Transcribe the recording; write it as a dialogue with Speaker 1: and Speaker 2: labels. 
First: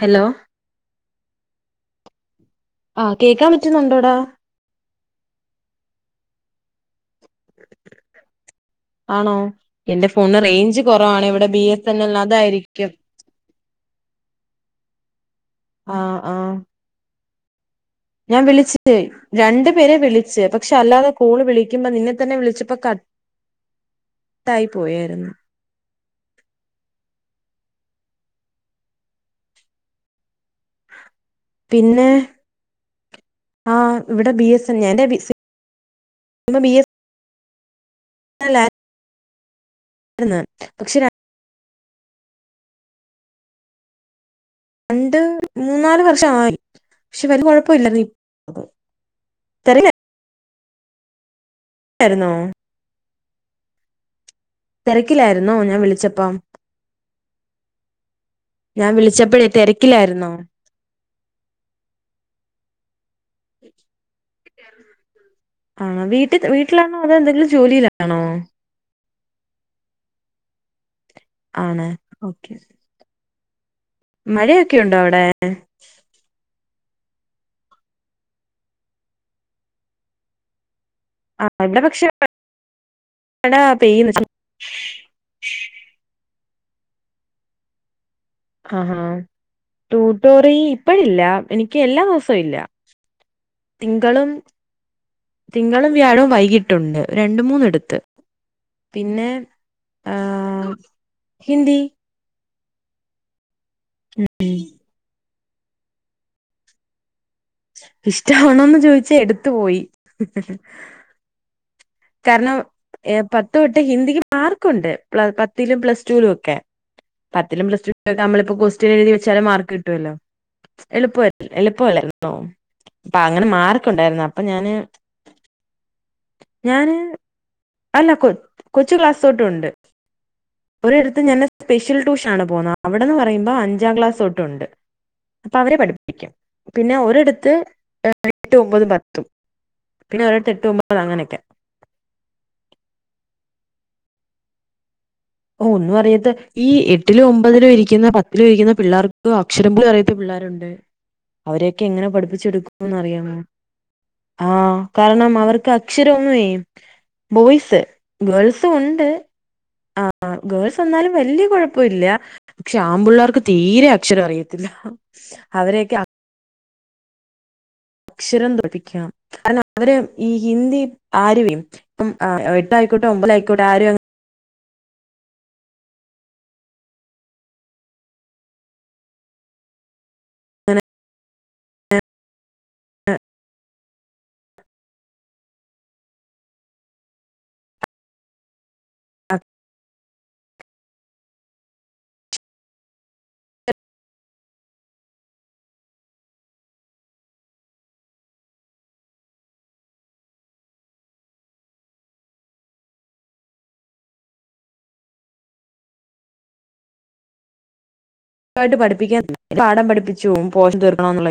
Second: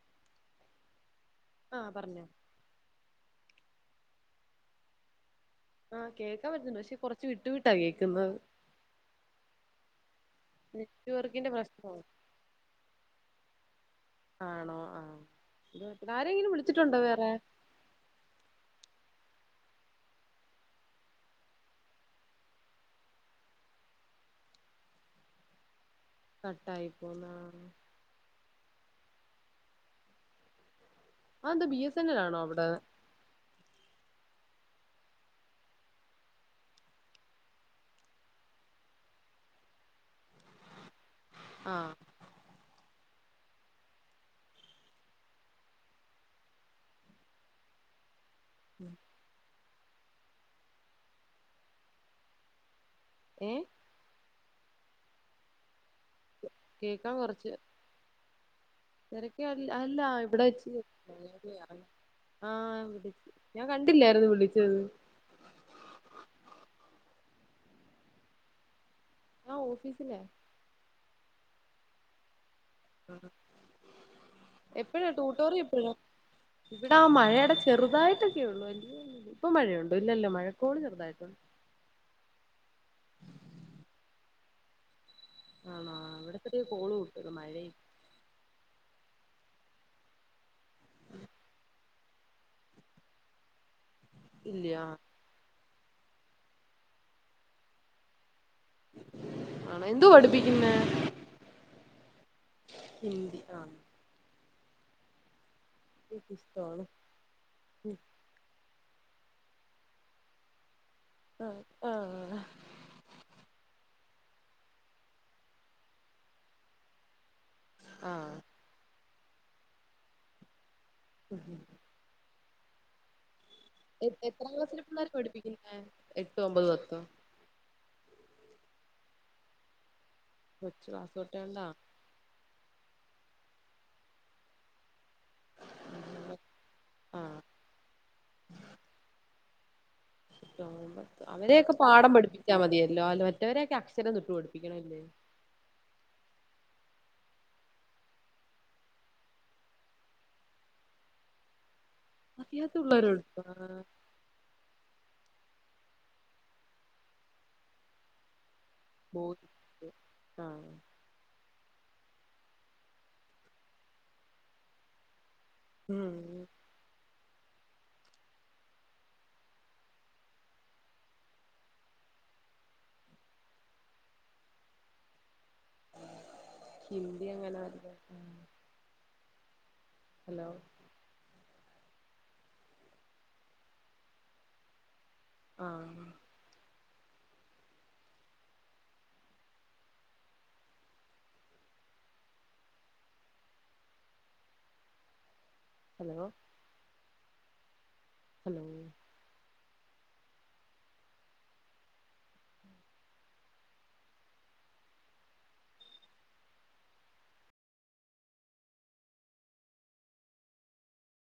Speaker 1: hello
Speaker 2: ആഹ് പറഞ്ഞോ
Speaker 1: ആഹ് കേൾക്കാൻ പറ്റുന്നുണ്ടോടാ
Speaker 2: ആഹ് കേക്കാൻ പറ്റുന്നു പക്ഷെ കൊറച്ച് വിട്ടു വിട്ടാ കേക്കുന്നത്
Speaker 1: ആണോ എന്റെ ഫോണിന് റേഞ്ച്
Speaker 2: നെറ്റ്
Speaker 1: കുറവാണ് ഇവിടെ
Speaker 2: വർക്കിന്റെ
Speaker 1: ബി എസ്
Speaker 2: പ്രശ്നോ
Speaker 1: എൻ എൽ അതായിരിക്കും
Speaker 2: ആണോ ആഹ് പിന്നെ
Speaker 1: ആഹ് ആഹ്
Speaker 2: ആരെങ്കിലും വിളിച്ചിട്ടുണ്ടോ വേറെ
Speaker 1: ഞാൻ വിളിച്ചേ രണ്ടു പേരെ വിളിച്ചച്ച് പക്ഷെ അല്ലാതെ കോള് വിളിക്കുമ്പ നിന്നെ തന്നെ വിളിച്ചപ്പ കട്ട ട്ടായി പോയായിരുന്നു
Speaker 2: കട്ട് ആയി പോന്ന ആഹ് എന്താ ബി എസ് എൻ
Speaker 1: പിന്നെ
Speaker 2: എൽ ആണോ അവിടെ
Speaker 1: ആഹ് ഇവിടെ ബി എസ് എൻ എലിന്റെ ബി എസ് അല്ല പക്ഷെ
Speaker 2: ആഹ്
Speaker 1: രണ്ട് മൂന്ന് നാല് വർഷായി പക്ഷെ വലിയ കുഴപ്പ ഇല്ലായിരുന്നു ഈ
Speaker 2: ഉം
Speaker 1: [unintelligible] ആരുന്നോ
Speaker 2: ഏഹ്
Speaker 1: തിരക്കിലായിരുന്നോ ഞാൻ വിളിച്ചപ്പ
Speaker 2: കേൾക്കാൻ കുറച്ച്
Speaker 1: ഞാൻ വിളിച്ചപ്പോഴേ
Speaker 2: ചെരക്കല്ല അല്ല
Speaker 1: തിരക്കിലായിരുന്നോ
Speaker 2: ഇവിടെ വെ ആഹ് വിള ഞാൻ കണ്ടില്ലായിരുന്നു വിളിച്ചത്
Speaker 1: ആണോ വീട്ടിൽ വീട്ടിലാണോ അതോ എന്തെങ്കിലും ജോലില്ലാണോ
Speaker 2: ആഹ് ഓഫീസില
Speaker 1: ആണ് ഓക്കെ മഴയൊക്കെ ഉണ്ടോ
Speaker 2: എപ്പഴാ
Speaker 1: അവിടെ
Speaker 2: ടൂട്ടോറി എപ്പഴ ഇവിടെ ആഹ് മഴയുടെ ചെറുതായിട്ടൊക്കെ ഉള്ളു ഇപ്പ മഴയണ്ട ഇല്ലല്ലോ മഴക്കോട് ചെറുതായിട്ടുണ്ട്
Speaker 1: ആഹ് അവിടെ പക്ഷെ പച്ച
Speaker 2: ആണോ ഇവിടത്തെ കോള് കിട്ട മഴ
Speaker 1: ആഹാ ടൂട്ടോറി ഇപ്പഴല്ല എനിക്ക് എല്ലാ ദിവസവും ഇല്ല തിങ്കളും
Speaker 2: ഇല്ല ആ
Speaker 1: തിങ്കളും വ്യാഴവും വൈകിട്ടുണ്ട് രണ്ട് മൂന്നെടുത്ത് പിന്നെ
Speaker 2: ആണോ എന്തു പഠിപ്പിക്കുന്നെ
Speaker 1: ആഹ് ഹിന്ദി
Speaker 2: ഹിന്ദി ആണ്
Speaker 1: ഉം
Speaker 2: [unintelligible]
Speaker 1: ഇഷ്ടാവണന്ന് ചോദിച്ചാ എടുത്തു പോയി
Speaker 2: ആഹ് ആഹ്
Speaker 1: കാരണം പത്ത് തൊട്ട് ഹിന്ദിക്ക് മാർക്കുണ്ട് പ പത്തിലും പ്ലസ് ടുവിലും ഒക്കെ പത്തിലും പ്ലസ്ടുക്കെ
Speaker 2: ആഹ്
Speaker 1: നമ്മളിപ്പോ കൊസ്‌റ്റ്യൻ എഴുതി വച്ചാലും മാർക്ക് കിട്ടുമല്ലോ എളുപ്പ എളുപ്പൊല്ലാന്നോ അപ്പൊ അങ്ങനെ മാറി
Speaker 2: എ എത്ര ക്ലാസ്ലെ പിള്ളോര് പഠിപ്പിക്ക്ന്നെ
Speaker 1: ഞാന് അല്ല കൊ കൊച്ച് ക്ലാസ്സ് തൊട്ടൊണ്ട്
Speaker 2: കൊറച്ച് ക്ലാസ്സൊട്ടേയൊണ്ടാ
Speaker 1: ഷ്യൽ ടൂഷാണ് പോന്ന അവിടെന്ന് പറയുമ്പോ അഞ്ചാം ക്ലാസൊട്ടൊണ്ട് അപ്പവരെ പഠിപ്പിക്കും പിന്നെ
Speaker 2: ആഹ്
Speaker 1: ഒരെടത്ത് ഏഹ് എട്ട് ഒമ്പതും പത്തും പിന്നെ ഒരിടത്ത്
Speaker 2: ട്ട്
Speaker 1: എട്ട്
Speaker 2: ഒമ്പത് പത്ത്
Speaker 1: അങ്ങനെയൊക്കെ
Speaker 2: അവരെയൊക്കെ പാഠം പഠിപ്പിച്ചാ മതിയല്ലോ അല്ല മറ്റവരെക്കെ അക്ഷരം തൊട്ട് പഠിപ്പിക്കണല്ലേ
Speaker 1: ഓ ഒന്നും അറിയത്ത ഈ എട്ടിലോ ഒമ്പതിലോ ഇരിക്കുന്ന പത്തിലോ ഇരിക്കുന്ന പിള്ളേർക്ക് അക്ഷരം പോലു അറിയത്ത പിള്ളേർ രൊണ്ട് അവരെക്കെ എങ്ങനെ
Speaker 2: അറിയാത്ത
Speaker 1: പഠിപ്പിച്ചെടുക്കൂന്ന്
Speaker 2: പിള്ളേരോട്
Speaker 1: അറിയാമോ
Speaker 2: ആഹ്
Speaker 1: ആഹ് കാര്ണം അവർക്ക് അക്ഷരം ഒന്ന്വേ ബോയ്സ് ഗേൾസും ഒണ്ട്
Speaker 2: ബോയ്സ്
Speaker 1: ആഹ് ഗേൾസ് എന്നാലും വല്ല്യെ കൊഴപ്പവില്ല ക്ഷാമ്പുള്ളേർക്ക് തീരെ അക്ഷരം അറിയത്തില്ല അവരെയൊക്കെ
Speaker 2: ഉം
Speaker 1: അക്ഷരം [unintelligible] കാര്ണം അവര് ഈ ഹിന്ദി ആരുവേം പം അ ഏഹ് എട്ടായിക്കോട്ടെ ഒമ്പതായിക്കോട്ടെ ആരു അ
Speaker 2: ഹിന്ദ്യങ്ങനെ [unintelligible] ഹലോ ആഹ്
Speaker 1: [unintelligible]
Speaker 2: ഹലോ ഹലോ
Speaker 1: യിട്ട് പഠിപ്പിക്ക പാഠം പഠിപ്പിച്ചോറ പോഷൻ തീർക്കണോന്നൊള്ള